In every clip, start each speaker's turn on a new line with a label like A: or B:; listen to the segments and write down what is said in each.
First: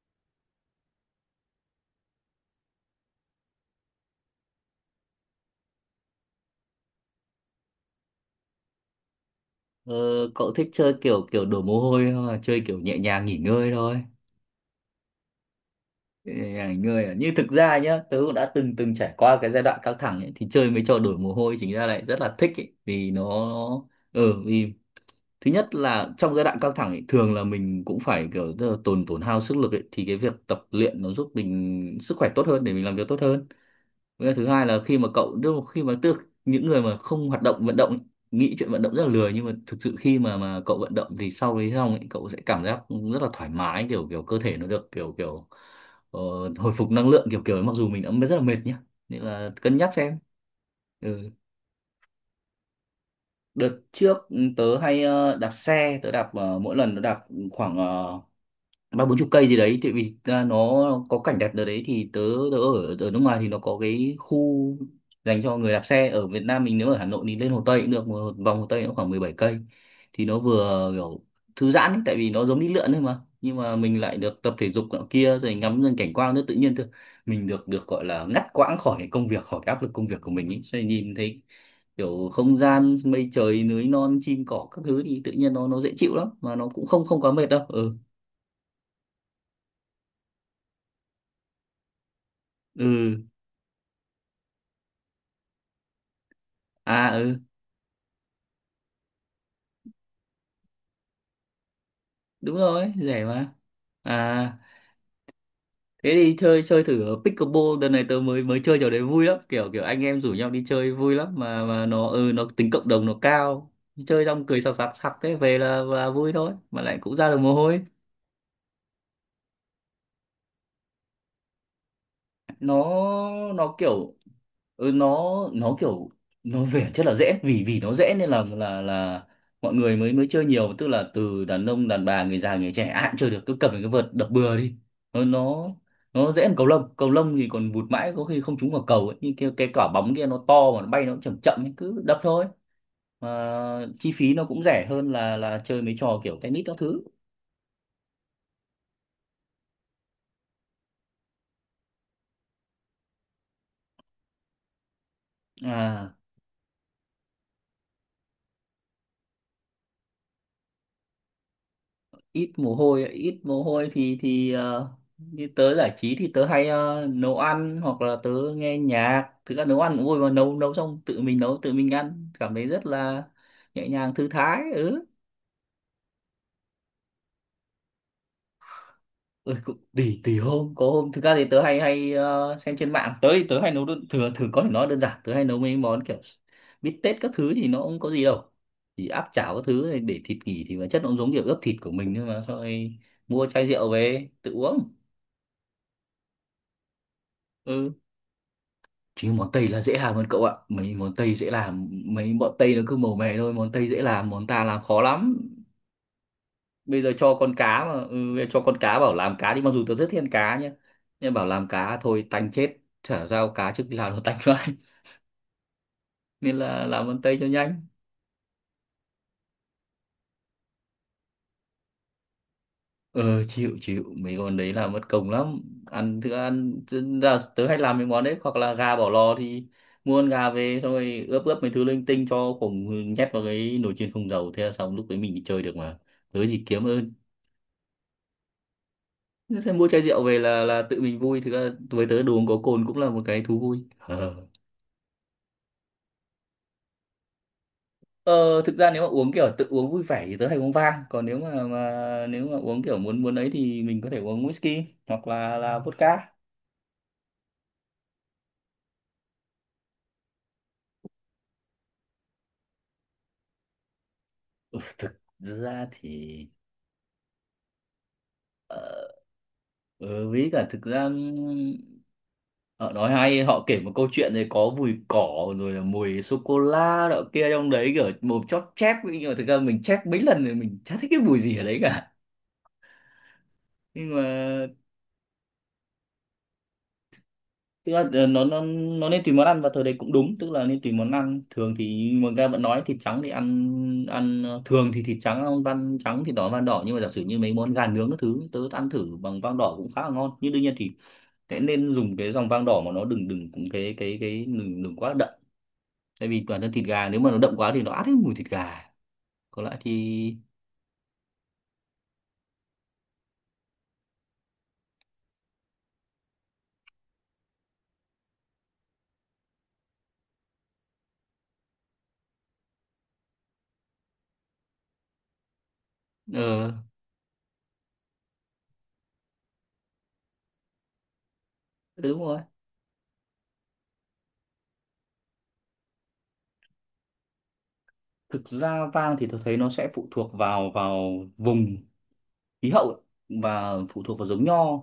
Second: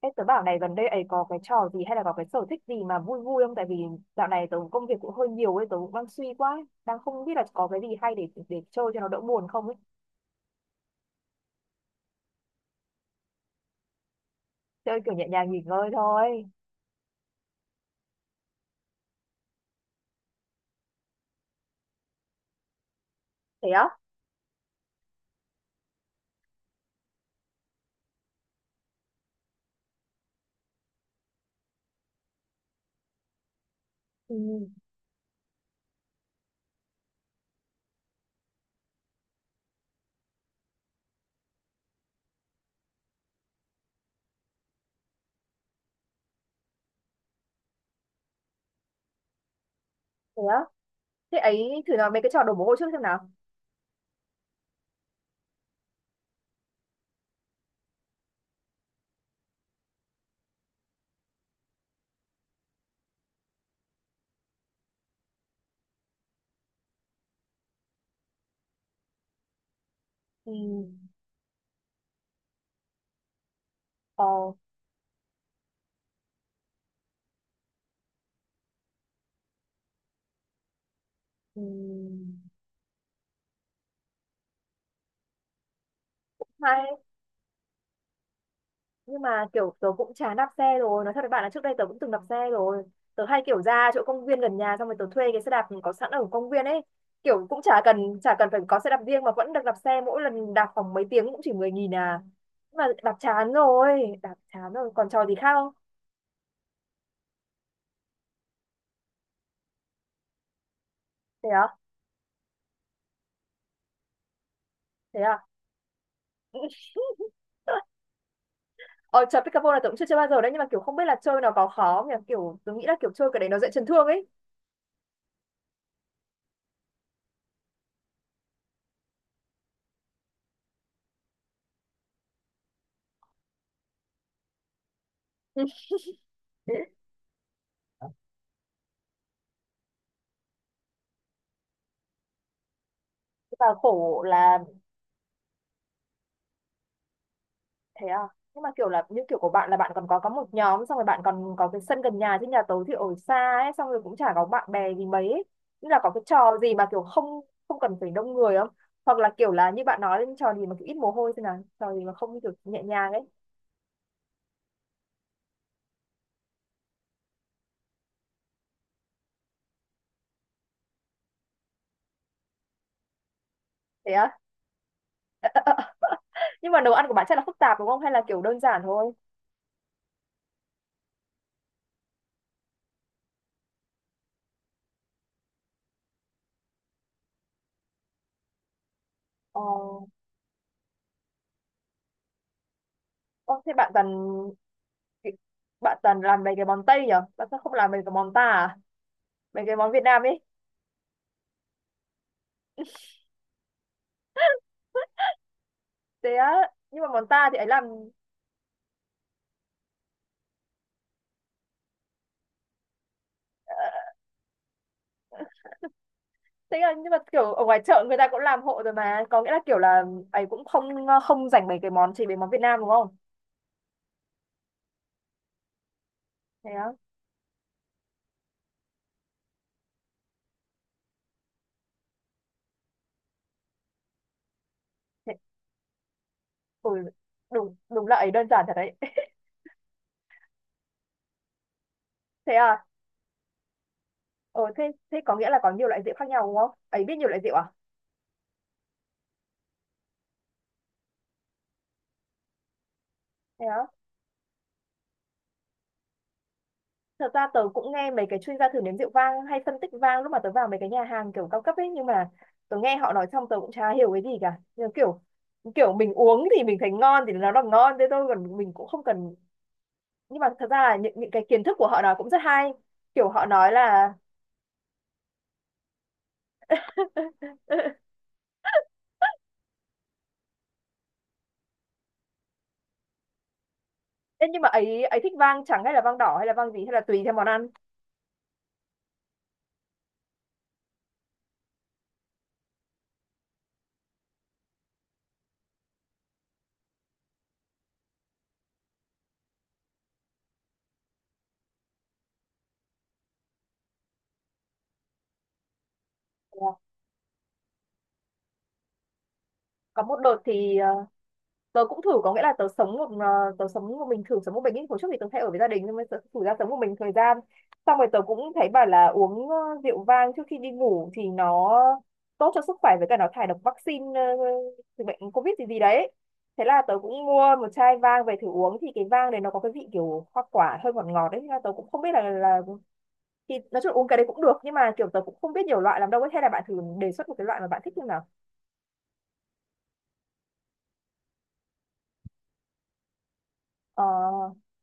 A: Ê, tớ bảo này gần đây ấy có cái trò gì hay là có cái sở thích gì mà vui vui không? Tại vì dạo này tớ công việc cũng hơi nhiều ấy, tớ cũng đang suy quá, ấy, đang không biết là có cái gì hay để chơi cho nó đỡ buồn không ấy.
B: Ờ, Cậu thích chơi kiểu kiểu đổ mồ hôi không, là chơi kiểu nhẹ nhàng nghỉ ngơi thôi?
A: Chơi kiểu nhẹ nhàng nghỉ ngơi
B: Nhẹ
A: thôi.
B: nhàng nghỉ ngơi à? Như thực ra nhá, tớ cũng đã từng từng trải qua cái giai đoạn căng thẳng ấy, thì chơi mấy trò đổ mồ hôi chính ra lại rất là thích ấy. Vì nó,
A: Thế á?
B: vì thứ nhất là trong giai đoạn căng thẳng ấy, thường là mình cũng phải kiểu tức là tổn hao sức lực ấy, thì cái việc tập luyện nó giúp mình sức khỏe tốt hơn để mình làm việc tốt hơn. Với cả
A: Ừ,
B: thứ hai là, khi mà cậu tức là khi mà tức những người mà không hoạt động vận động ấy, nghĩ chuyện vận động rất là lười, nhưng mà thực sự khi mà cậu vận động thì sau đấy xong ấy, cậu sẽ cảm giác rất là thoải mái, kiểu kiểu cơ thể nó được kiểu kiểu ờ, hồi phục năng lượng kiểu kiểu ấy, mặc dù mình đã rất là mệt nhá. Nên là cân nhắc xem.
A: thế á.
B: Ừ.
A: Thế ấy thử làm mấy cái trò đổ mồ hôi trước xem nào.
B: Đợt trước tớ hay đạp xe, tớ đạp mỗi lần tớ đạp khoảng ba bốn chục cây gì đấy, tại vì à, nó có cảnh đẹp ở đấy. Thì tớ ở ở nước ngoài thì nó có cái khu dành cho người đạp xe. Ở Việt Nam mình, nếu ở Hà Nội thì lên Hồ Tây cũng được, một vòng Hồ Tây nó khoảng 17 cây, thì nó
A: Ừ.
B: vừa kiểu thư giãn ấy, tại vì nó giống đi lượn thôi mà, nhưng mà mình lại
A: Ờ.
B: được tập thể dục nọ kia, rồi ngắm dần cảnh quan rất tự nhiên thôi, mình được được gọi là ngắt quãng khỏi cái công việc, khỏi cái áp lực công việc của mình ấy. Cho nên nhìn thấy
A: Ừ.
B: kiểu không gian mây trời, núi non, chim cỏ các thứ thì tự nhiên nó dễ chịu lắm, mà nó cũng không không quá mệt đâu. Ừ.
A: Nhưng mà kiểu tớ cũng chán đạp xe rồi, nói thật với bạn là trước đây tớ cũng từng đạp xe rồi.
B: Ừ.
A: Tớ hay kiểu ra chỗ công viên gần nhà, xong rồi tớ thuê cái xe đạp có sẵn ở công viên ấy,
B: À, ừ,
A: kiểu cũng chả cần phải có xe đạp riêng mà vẫn được đạp xe, mỗi lần đạp khoảng mấy tiếng cũng chỉ 10.000 à.
B: đúng
A: Nhưng mà
B: rồi,
A: đạp
B: rẻ mà.
A: chán rồi, đạp
B: À,
A: chán rồi còn trò gì khác không?
B: thế đi chơi chơi thử ở pickleball. Đợt này tớ mới mới chơi trò đấy, vui lắm, kiểu kiểu anh em rủ nhau đi chơi vui lắm,
A: Thế
B: mà
A: à?
B: mà nó, nó tính cộng đồng nó cao. Chơi xong cười sặc sặc sặc,
A: Thế
B: thế
A: à?
B: về là vui thôi, mà lại cũng ra được mồ hôi.
A: Ờ, trò pickleball là tớ cũng chưa chơi bao giờ đấy, nhưng mà kiểu không biết là chơi nó có khó không nhỉ, kiểu tớ nghĩ là
B: nó
A: kiểu chơi cái đấy nó dễ
B: nó
A: chấn thương
B: kiểu,
A: ấy.
B: ừ, nó nó kiểu nó về rất là dễ. Vì vì nó dễ nên là mọi người mới mới chơi nhiều, tức là từ đàn ông đàn bà, người già người trẻ ai cũng chơi được, cứ cầm được cái vợt đập bừa đi. Nó nó nó dễ hơn cầu lông, cầu lông thì còn vụt mãi có khi không trúng vào cầu ấy. Nhưng cái quả bóng kia nó to, mà nó bay nó cũng chậm chậm ấy, cứ đập thôi.
A: Và
B: Mà chi
A: khổ
B: phí nó
A: là
B: cũng rẻ hơn là chơi mấy trò kiểu tennis các thứ.
A: thế à, nhưng mà kiểu là như kiểu của bạn là bạn còn có một nhóm, xong rồi bạn còn có cái sân gần nhà, chứ nhà tớ thì ở xa ấy, xong rồi cũng chả có bạn bè gì mấy ấy. Nên là có
B: À,
A: cái trò gì mà kiểu không không cần phải đông người không, hoặc là kiểu là như bạn nói đến trò gì mà kiểu ít mồ hôi, thế nào trò gì mà không
B: ít
A: kiểu
B: mồ
A: nhẹ
B: hôi.
A: nhàng ấy.
B: Ít mồ hôi thì như tớ giải trí thì tớ hay nấu ăn, hoặc là tớ nghe nhạc. Thực ra nấu ăn cũng vui mà, nấu nấu xong tự mình nấu tự mình ăn cảm thấy rất là nhẹ
A: Thế
B: nhàng thư
A: á?
B: thái. Ừ.
A: Nhưng mà nấu ăn của bạn chắc là phức tạp đúng không, hay là kiểu đơn giản thôi?
B: Ừ, cũng tùy tùy hôm, có hôm thực ra thì tớ hay hay ờ, xem trên mạng. Tớ thì tớ hay thường thường có thể nói đơn giản, tớ hay nấu mấy món kiểu bít tết các thứ thì nó không có gì đâu, thì áp chảo
A: Ờ.
B: các thứ này, để thịt nghỉ thì bản chất nó cũng giống kiểu ướp thịt của mình. Nhưng mà sau rồi mua
A: ờ,
B: chai
A: thế
B: rượu
A: bạn toàn
B: về tự uống.
A: bạn toàn làm mấy cái món Tây nhở, bạn sao không làm
B: Ừ,
A: mấy cái món ta à?
B: chứ món
A: Mấy
B: Tây
A: cái
B: là
A: món
B: dễ
A: Việt
B: làm
A: Nam
B: hơn
A: ấy.
B: cậu ạ. Mấy món Tây dễ làm, mấy bọn Tây nó cứ màu mè thôi, món Tây dễ làm, món ta làm khó lắm.
A: Thế á?
B: Bây
A: Nhưng mà
B: giờ
A: món
B: cho
A: ta
B: con
A: thì ấy
B: cá
A: làm.
B: mà, ừ, bây giờ cho con cá bảo làm cá đi, mặc dù tớ rất thiên cá nhé, nhưng bảo làm cá thôi tanh chết. Chả giao cá, trước
A: ờ,
B: khi làm nó tanh vãi. Nên
A: thế
B: là
A: là
B: làm
A: nhưng mà
B: món Tây cho
A: kiểu ở
B: nhanh.
A: ngoài chợ người ta cũng làm hộ rồi mà, có nghĩa là kiểu là ấy cũng không, không dành mấy cái món, chỉ mấy món Việt Nam đúng không?
B: Ờ, chịu chịu mấy món đấy là mất công lắm. Ăn thức
A: Thế
B: ăn
A: á?
B: chứ ra, tớ hay làm mấy món đấy, hoặc là gà bỏ lò thì mua con gà về xong rồi ướp ướp mấy thứ linh tinh cho khổng, nhét vào cái nồi chiên không dầu thế là xong, lúc đấy
A: Thế.
B: mình đi chơi được mà. Tớ gì kiếm
A: Ừ,
B: ơn.
A: đúng đúng là ấy đơn giản thật đấy.
B: Thế Thế mua chai rượu về là tự mình vui, thực ra với tớ đồ uống
A: Thế
B: có
A: à?
B: cồn cũng là một cái thú vui. Ờ.
A: Ờ, thế thế có nghĩa là có nhiều loại rượu khác nhau đúng không ấy, biết nhiều loại rượu à?
B: Ờ, thực ra nếu mà uống kiểu tự uống vui vẻ thì tớ hay uống vang, còn nếu mà uống kiểu muốn muốn ấy
A: Thế
B: thì
A: á?
B: mình có thể uống whisky hoặc là vodka.
A: Thật ra tớ cũng nghe mấy cái chuyên gia thử nếm rượu vang hay phân tích vang lúc mà tớ vào mấy cái nhà hàng kiểu cao cấp ấy, nhưng mà tớ nghe họ nói xong tớ cũng chả hiểu cái gì cả,
B: Ừ,
A: nhưng
B: thực
A: kiểu
B: ra
A: kiểu mình
B: thì
A: uống thì mình thấy ngon thì nó là ngon thế thôi, còn mình cũng không
B: Ờ,
A: cần.
B: Ừ,
A: Nhưng
B: với
A: mà
B: cả
A: thật
B: thực
A: ra là
B: ra,
A: những cái kiến thức của họ nói cũng rất hay,
B: họ nói
A: kiểu
B: hay,
A: họ
B: họ
A: nói
B: kể một câu
A: là
B: chuyện này có mùi cỏ rồi là mùi sô cô la đọ kia trong đấy, kiểu mồm chóp chép, nhưng mà thực ra mình chép mấy lần rồi mình chả thích cái mùi gì ở đấy cả. Nhưng mà
A: Ê, nhưng mà ấy ấy thích vang trắng hay là vang đỏ hay là vang gì, hay là tùy theo món ăn?
B: tức là nó nên tùy món ăn, và thời đấy cũng đúng, tức là nên tùy món ăn. Thường thì người ta vẫn nói thịt trắng thì ăn ăn thường thì thịt trắng ăn van trắng, thịt đỏ ăn van đỏ. Nhưng mà giả sử như mấy món gà nướng các thứ tớ ăn thử bằng van đỏ cũng khá là ngon, nhưng đương nhiên thì thế nên dùng cái dòng vang đỏ mà nó đừng đừng cũng cái đừng đừng quá đậm. Tại vì toàn
A: Ờ,
B: thân thịt gà, nếu mà nó đậm quá thì nó át hết mùi thịt gà. Còn lại thì
A: có một đợt thì tớ cũng thử, có nghĩa là tớ sống một mình, thử sống một mình ý. Hồi trước thì tớ hay ở với gia đình, nhưng mà tớ thử ra sống một mình thời gian, xong rồi tớ cũng thấy bảo là uống rượu vang trước khi đi ngủ thì nó tốt cho sức khỏe, với cả nó thải độc vaccine từ bệnh covid gì gì đấy. Thế
B: ờ
A: là tớ cũng mua một chai vang về thử uống, thì cái vang đấy nó có cái vị kiểu hoa quả hơi ngọt ngọt đấy. Thế là tớ cũng
B: ừ,
A: không biết
B: đúng
A: là
B: rồi.
A: là thì nói chung là uống cái đấy cũng được, nhưng mà kiểu tớ cũng không biết nhiều loại làm đâu ấy, hay là bạn thử đề xuất một cái loại mà bạn thích như nào?
B: Thực ra vang thì tôi thấy nó sẽ phụ thuộc vào vào vùng khí hậu và phụ
A: Ờ.
B: thuộc vào giống nho.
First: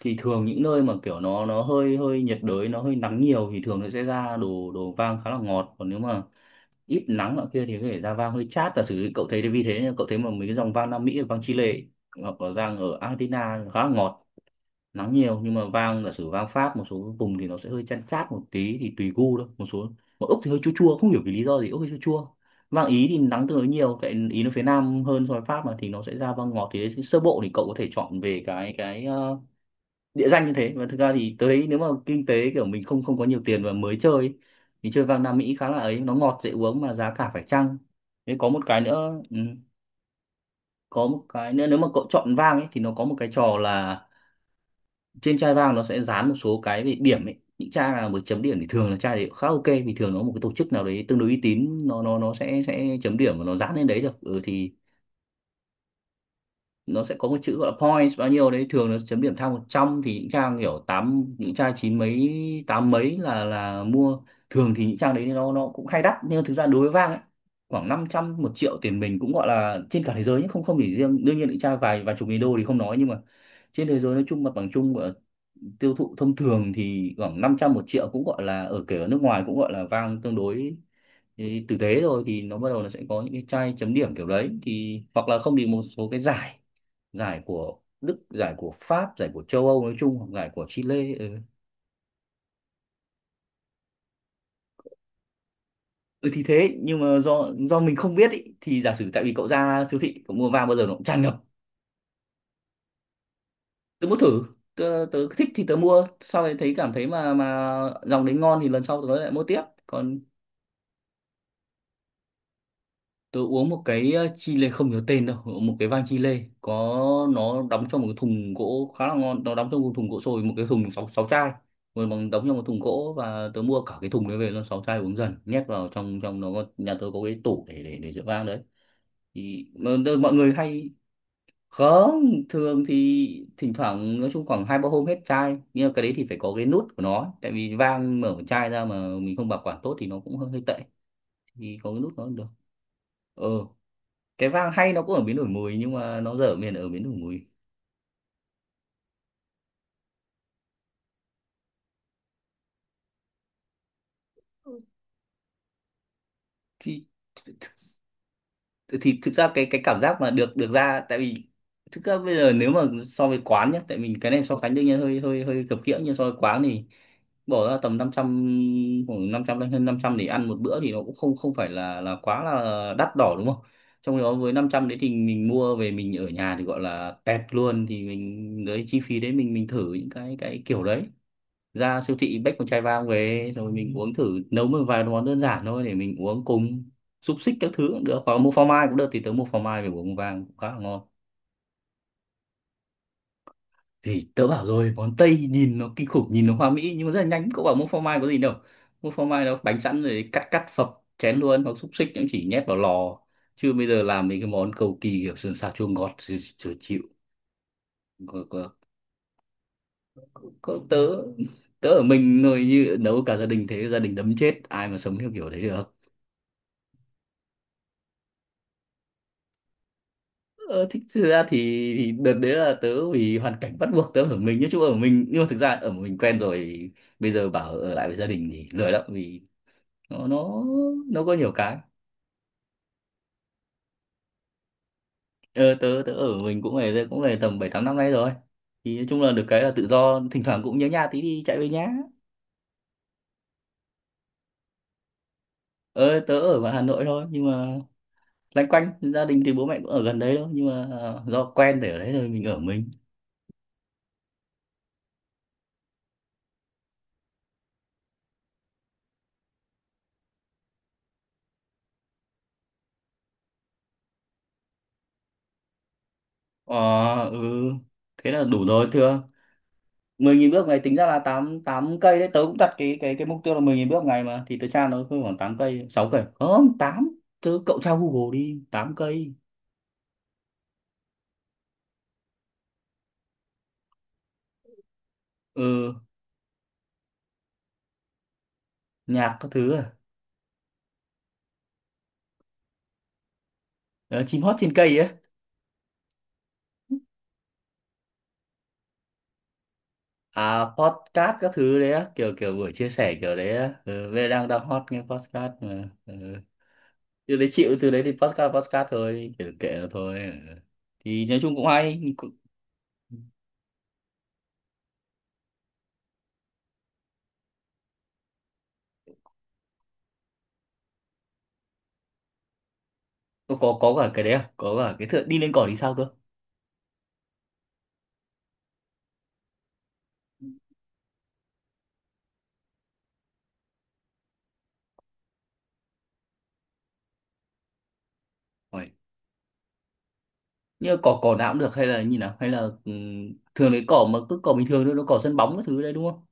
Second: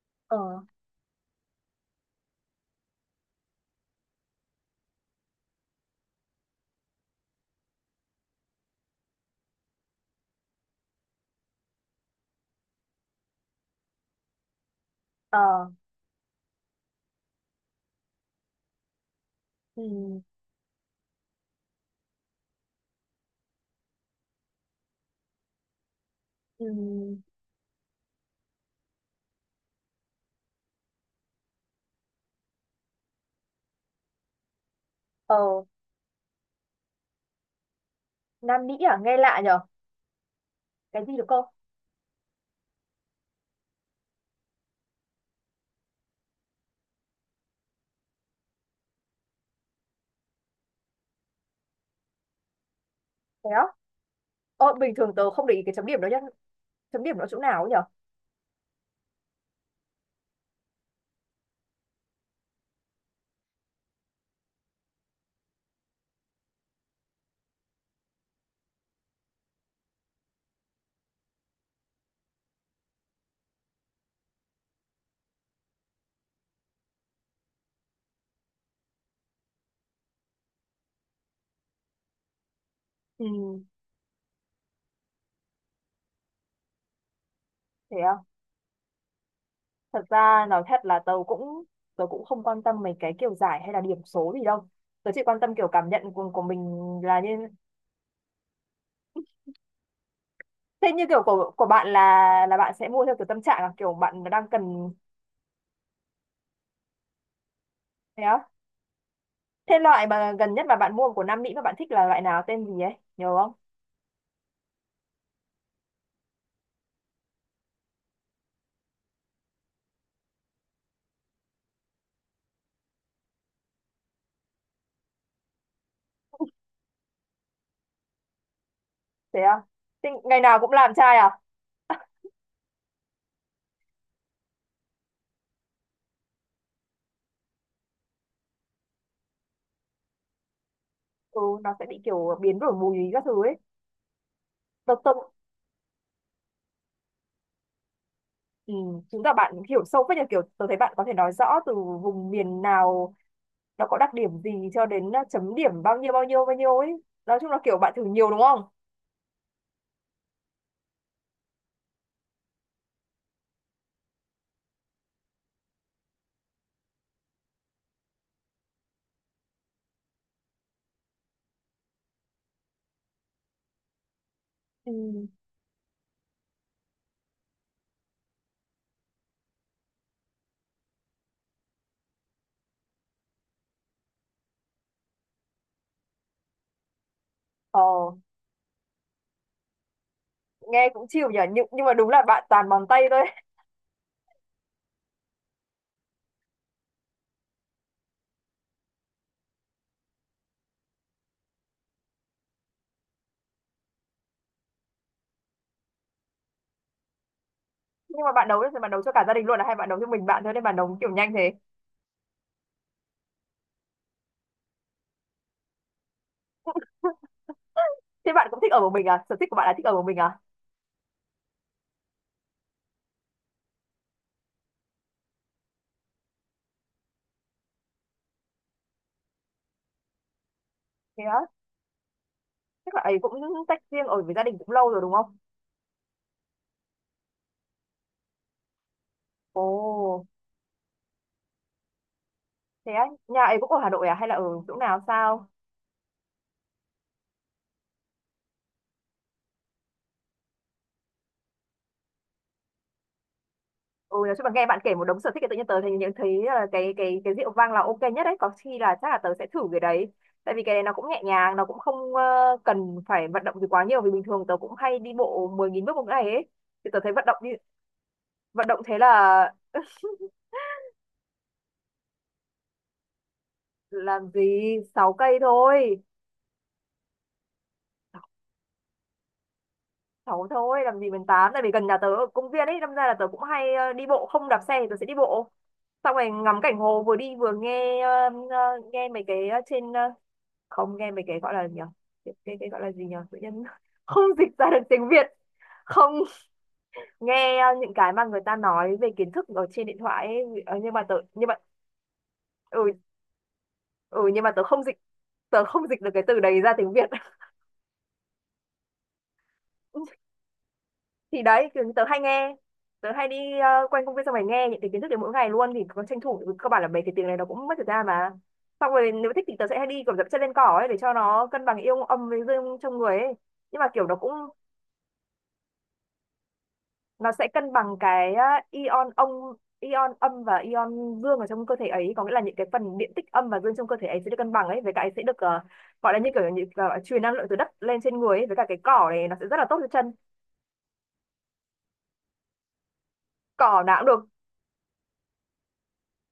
B: Thì
A: Ờ.
B: thường những nơi mà kiểu nó hơi hơi nhiệt đới, nó hơi nắng nhiều thì thường nó sẽ ra đồ đồ vang khá là ngọt. Còn nếu mà ít nắng nọ kia thì có thể ra vang hơi chát. Giả sử cậu thấy, thì vì thế cậu thấy mà mấy cái dòng vang Nam Mỹ, vang Chile ấy, hoặc là vang ở Argentina khá là ngọt, nắng nhiều. Nhưng mà
A: Ờ.
B: vang, giả sử vang Pháp một số vùng thì nó sẽ hơi chăn chát một tí, thì tùy gu thôi. Một số,
A: Ừ.
B: mà Úc thì hơi chua chua, không hiểu vì lý do gì, Úc hơi chua chua. Vang Ý thì nắng tương đối nhiều, tại Ý nó phía Nam hơn so với Pháp mà, thì nó sẽ ra vang ngọt.
A: Ừ.
B: Thì đấy, sơ bộ thì cậu có thể chọn về cái địa danh như thế. Và thực ra thì tới đấy, nếu mà kinh tế kiểu mình không không có nhiều tiền và mới chơi ấy, thì chơi vang Nam Mỹ
A: Ờ,
B: khá là ấy, nó ngọt dễ uống mà giá cả phải chăng. Thế có một
A: Nam Mỹ
B: cái
A: à, nghe
B: nữa,
A: lạ nhở? Cái gì được cô?
B: nếu mà cậu chọn vang ấy thì nó có một cái trò là trên chai vang nó sẽ dán một số cái về điểm ấy. Những chai nào mà chấm điểm thì thường là chai đấy khá ok, vì thường nó một cái tổ chức nào đấy tương đối uy tín nó sẽ chấm điểm và
A: Thế
B: nó
A: á?
B: dán lên đấy được. Ừ. Thì
A: Ờ, bình thường tớ không để ý cái chấm điểm đó nhá.
B: nó
A: Chấm
B: sẽ
A: điểm nó
B: có một
A: chỗ
B: chữ
A: nào ấy
B: gọi là
A: nhở?
B: points bao nhiêu đấy, thường nó chấm điểm thang 100 thì những trang kiểu tám, những trang chín mấy, tám mấy là mua. Thường thì những trang đấy nó cũng hay đắt, nhưng mà thực ra đối với Vang ấy khoảng 500 1 triệu tiền mình, cũng gọi là trên cả thế giới. Nhưng không không chỉ riêng, đương nhiên những trang vài vài chục nghìn đô thì không nói. Nhưng mà trên thế giới nói chung, mặt bằng chung gọi là tiêu thụ thông thường thì khoảng 500 một triệu, cũng gọi là ở, kể ở nước ngoài cũng gọi là Vang tương đối ý, tử tế rồi, thì nó bắt đầu nó sẽ có
A: Ừ,
B: những cái chai chấm điểm kiểu đấy. Thì hoặc là không thì một số cái giải, giải của
A: thế à?
B: Đức, giải của Pháp, giải của châu Âu nói
A: Thật
B: chung, hoặc
A: ra
B: giải
A: nói
B: của
A: thật là
B: Chile.
A: tớ
B: Ừ.
A: cũng tớ cũng không quan tâm mấy cái kiểu giải hay là điểm số gì đâu. Tớ chỉ quan tâm kiểu cảm nhận
B: Ừ
A: của
B: thì thế
A: mình.
B: nhưng mà
A: Là như
B: do mình không biết ý, thì giả sử tại vì cậu ra siêu thị cậu mua vàng bao giờ
A: thế,
B: nó cũng
A: như
B: tràn
A: kiểu
B: ngập.
A: của bạn là bạn sẽ mua theo kiểu tâm trạng, là kiểu
B: Tớ muốn
A: bạn
B: thử.
A: đang cần.
B: Tớ thích thì tớ mua, sau này thấy cảm thấy mà
A: Thế
B: dòng đấy
A: á?
B: ngon thì lần sau tớ lại mua tiếp.
A: Thế loại
B: Còn
A: mà gần nhất mà bạn mua của Nam Mỹ mà bạn thích là loại nào, tên gì ấy? Nhớ
B: tôi
A: không?
B: uống một cái chi lê, không nhớ tên đâu, một cái vang chi lê, có nó đóng trong một cái thùng gỗ khá là ngon, nó đóng trong một thùng gỗ sồi, một cái thùng sáu sáu chai, rồi bằng đóng trong một thùng gỗ và tớ mua cả cái thùng đấy về luôn, sáu chai uống dần, nhét vào trong trong nó, có nhà tớ có cái tủ để rượu vang đấy.
A: Thế à?
B: Thì mà
A: Thế
B: mọi
A: ngày
B: người
A: nào cũng
B: hay
A: làm trai à?
B: không. Thường thì thỉnh thoảng nói chung khoảng hai ba hôm hết chai, nhưng mà cái đấy thì phải có cái nút của nó, tại vì vang mở chai ra mà mình không bảo quản tốt thì nó cũng hơi tệ,
A: Ừ, nó
B: thì
A: sẽ
B: có cái
A: bị
B: nút nó cũng
A: kiểu
B: được.
A: biến đổi mùi các thứ
B: Ờ,
A: ấy.
B: cái vang hay
A: tớ,
B: nó
A: tớ
B: cũng ở biến đổi mùi, nhưng mà nó dở miền ở biến đổi mùi.
A: Ừ, chứng tỏ bạn hiểu sâu phết nhờ, kiểu tôi thấy bạn có thể nói rõ từ vùng miền nào nó có đặc điểm gì,
B: Ừ.
A: cho đến chấm điểm bao nhiêu bao nhiêu bao nhiêu ấy.
B: thì
A: Nói chung là kiểu bạn thử nhiều đúng không?
B: thì thực ra cái cảm giác mà được được ra, tại vì thực ra bây giờ nếu mà so với quán nhá, tại mình cái này so sánh đương nhiên hơi hơi hơi khập khiễng, nhưng so với quán thì bỏ ra tầm năm trăm, khoảng 500 đến hơn 500 để ăn một bữa thì nó cũng không không phải là quá là đắt đỏ, đúng không? Trong khi đó với năm trăm đấy thì
A: Ừ.
B: mình mua về mình ở nhà thì gọi là tẹt luôn, thì mình đấy chi phí đấy mình thử những cái kiểu đấy. Ra siêu thị xách một chai vang về rồi mình uống thử, nấu một vài món đơn giản thôi để mình uống cùng, xúc xích các thứ
A: Ờ,
B: cũng được, hoặc mua phô mai cũng được, thì tớ mua phô mai về uống vang cũng khá là
A: nghe cũng
B: ngon.
A: chịu nhỉ, nhưng mà đúng là bạn toàn bằng tay thôi.
B: Thì tớ bảo rồi, món Tây nhìn nó kinh khủng, nhìn nó hoa mỹ nhưng mà rất là nhanh, cậu bảo mua phô mai có gì đâu, mua phô mai nó bánh sẵn rồi cắt cắt phập chén luôn, hoặc xúc xích cũng chỉ nhét vào lò, chứ bây giờ làm mấy cái món cầu kỳ kiểu sườn xào chua ngọt thì chừa chịu.
A: Nhưng mà
B: có,
A: bạn nấu
B: có,
A: thì bạn nấu cho cả gia đình luôn à, hay bạn nấu cho mình bạn thôi nên bạn
B: có
A: nấu
B: tớ,
A: kiểu nhanh thế?
B: tớ ở mình rồi, như nấu cả gia đình thế gia đình đấm chết, ai mà sống theo kiểu đấy được.
A: Thế bạn cũng thích ở một mình à, sở thích của bạn là thích ở một mình à?
B: Ờ, thích thực ra thì đợt đấy là tớ vì hoàn cảnh bắt buộc tớ ở mình, nói chung ở mình, nhưng mà thực ra ở một mình quen rồi, bây giờ bảo ở lại với gia đình thì lười lắm, vì nó nó
A: Thế
B: nó có
A: á,
B: nhiều cái.
A: chắc là ấy cũng tách riêng ở với gia đình cũng lâu rồi đúng không?
B: Ờ, tớ tớ ở mình cũng về, cũng về tầm bảy tám năm nay rồi, thì nói chung là được cái
A: Ồ,
B: là tự do, thỉnh thoảng cũng nhớ nhà tí đi chạy về nhà.
A: thế á, nhà ấy cũng ở Hà Nội à hay là ở chỗ nào sao?
B: Ờ, tớ ở ngoài Hà Nội thôi, nhưng mà loanh quanh gia đình thì bố mẹ cũng ở gần đấy thôi, nhưng mà do quen để ở đấy rồi mình ở mình.
A: Ừ, nói chung là nghe bạn kể một đống sở thích thì tự nhiên tớ thấy nhận thấy là cái rượu vang là ok nhất đấy, có khi là chắc là tớ sẽ thử cái đấy. Tại vì cái này nó cũng nhẹ nhàng, nó cũng không cần phải vận động gì quá nhiều, vì bình thường tớ cũng hay đi bộ 10.000 bước một ngày ấy.
B: Ờ.
A: Thì tớ thấy vận động đi,
B: Ừ, thế là đủ
A: vận động
B: rồi
A: thế
B: thưa.
A: là
B: 10.000 bước ngày tính ra là 8 8 cây đấy, tớ cũng đặt cái mục tiêu là 10.000 bước ngày,
A: làm
B: mà thì tớ
A: gì
B: tra nó
A: 6
B: khoảng
A: cây
B: tám cây,
A: thôi.
B: 6 cây, không tám. Tớ cậu tra Google đi, 8 cây.
A: Sáu thôi, làm gì mình 8, tại vì gần nhà tớ ở công viên ấy, đâm ra là tớ cũng hay đi bộ, không đạp xe thì tớ sẽ đi bộ,
B: Ừ,
A: xong rồi ngắm cảnh hồ, vừa đi vừa nghe nghe mấy
B: nhạc các
A: cái
B: thứ à?
A: không, nghe mấy cái gọi là gì nhỉ, cái gọi là gì nhỉ tự nhiên
B: Ờ,
A: không
B: chim hót
A: dịch ra
B: trên
A: được
B: cây
A: tiếng
B: ấy.
A: Việt. Không, nghe những cái mà người ta nói về kiến thức ở trên điện thoại ấy.
B: À,
A: Ờ, nhưng mà tớ
B: podcast
A: nhưng
B: các
A: mà
B: thứ đấy á, kiểu kiểu buổi chia
A: Ừ.
B: sẻ kiểu đấy á. Ừ, bây giờ
A: Ừ, nhưng
B: đang
A: mà tớ
B: đang hot
A: không dịch
B: nghe podcast
A: tớ không
B: mà.
A: dịch được cái
B: Ừ.
A: từ đấy ra tiếng Việt.
B: Từ đấy chịu, từ đấy thì podcast, podcast thôi, kiểu kệ nó thôi. Ừ. Thì nói
A: Thì
B: chung cũng
A: đấy, kiểu
B: hay.
A: tớ hay đi quanh công viên, xong rồi nghe những cái kiến thức đấy mỗi ngày luôn, thì có tranh thủ, cơ bản là mấy cái tiếng này nó cũng mất thời gian mà. Xong rồi nếu thích thì tớ sẽ hay đi kiểu dẫm chân lên cỏ ấy, để cho nó cân bằng ion âm với dương trong người ấy.
B: Có,
A: Nhưng mà
B: có
A: kiểu
B: cả
A: nó
B: cái
A: cũng
B: đấy à? Có cả cái thượng đi lên cỏ thì sao cơ?
A: nó sẽ cân bằng cái á, ion ông, ion âm và ion dương ở trong cơ thể ấy, có nghĩa là những cái phần điện tích âm và dương trong cơ thể ấy sẽ được cân bằng ấy, với cả ấy sẽ được gọi là như kiểu, như kiểu truyền năng lượng từ đất lên trên người ấy, với cả cái
B: Ôi,
A: cỏ này nó sẽ rất là tốt cho chân.
B: như cỏ, cỏ nào cũng được hay là như nào, hay là thường lấy
A: Cỏ nào cũng
B: cỏ mà
A: được,
B: cứ cỏ bình thường thôi, nó cỏ sân bóng các thứ đấy đúng không?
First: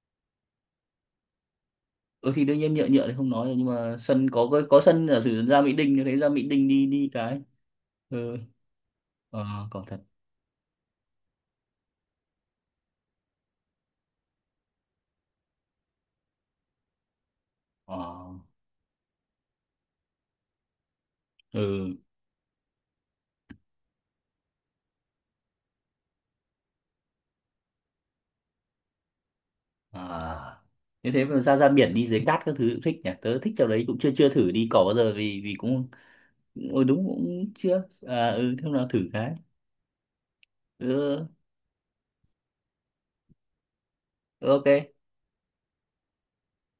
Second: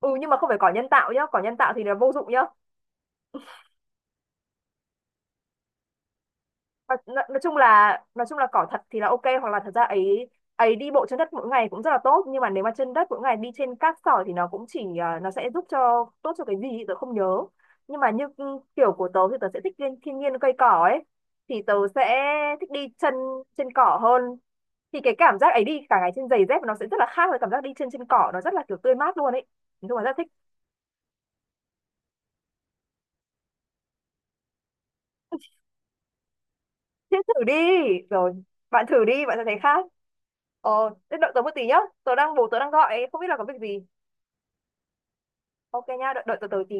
A: ừ, nhưng mà không phải cỏ nhân tạo nhá, cỏ nhân tạo thì là vô
B: Ừ
A: dụng nhá.
B: thì đương nhiên nhựa, thì không nói rồi, nhưng mà sân có, có sân giả sử ra Mỹ Đình thì thấy ra Mỹ Đình đi
A: nói,
B: đi
A: nói nói
B: cái.
A: chung là nói
B: Ừ.
A: chung là cỏ thật thì là ok,
B: Ờ,
A: hoặc là thật ra
B: cỏ thật.
A: ấy, ấy đi bộ trên đất mỗi ngày cũng rất là tốt, nhưng mà nếu mà trên đất mỗi ngày đi trên cát sỏi thì nó cũng chỉ à, nó sẽ giúp cho tốt cho cái gì thì tớ không nhớ.
B: Ờ.
A: Nhưng mà như ừ, kiểu của tớ thì tớ sẽ thích thiên nhiên cây cỏ ấy, thì tớ
B: Ừ.
A: sẽ thích đi chân trên cỏ hơn, thì cái cảm giác ấy đi cả ngày trên giày dép nó sẽ rất là khác với cảm giác đi trên trên cỏ, nó rất là kiểu tươi mát luôn ấy. Nói chung là rất thích.
B: À, như thế mà ra ra biển đi dưới cát các thứ cũng thích nhỉ, tớ thích chỗ đấy, cũng chưa chưa thử đi cỏ bao giờ, vì vì cũng ừ, đúng,
A: Thế
B: cũng
A: thử đi.
B: chưa. À
A: Rồi,
B: ừ, thế nào
A: bạn thử
B: thử
A: đi,
B: cái.
A: bạn sẽ thấy khác. Ờ, thế
B: Ừ,
A: đợi tớ một tí nhá. Bố tớ đang gọi, không biết là có việc gì.
B: ok.
A: Ok nha, đợi tớ tớ tí.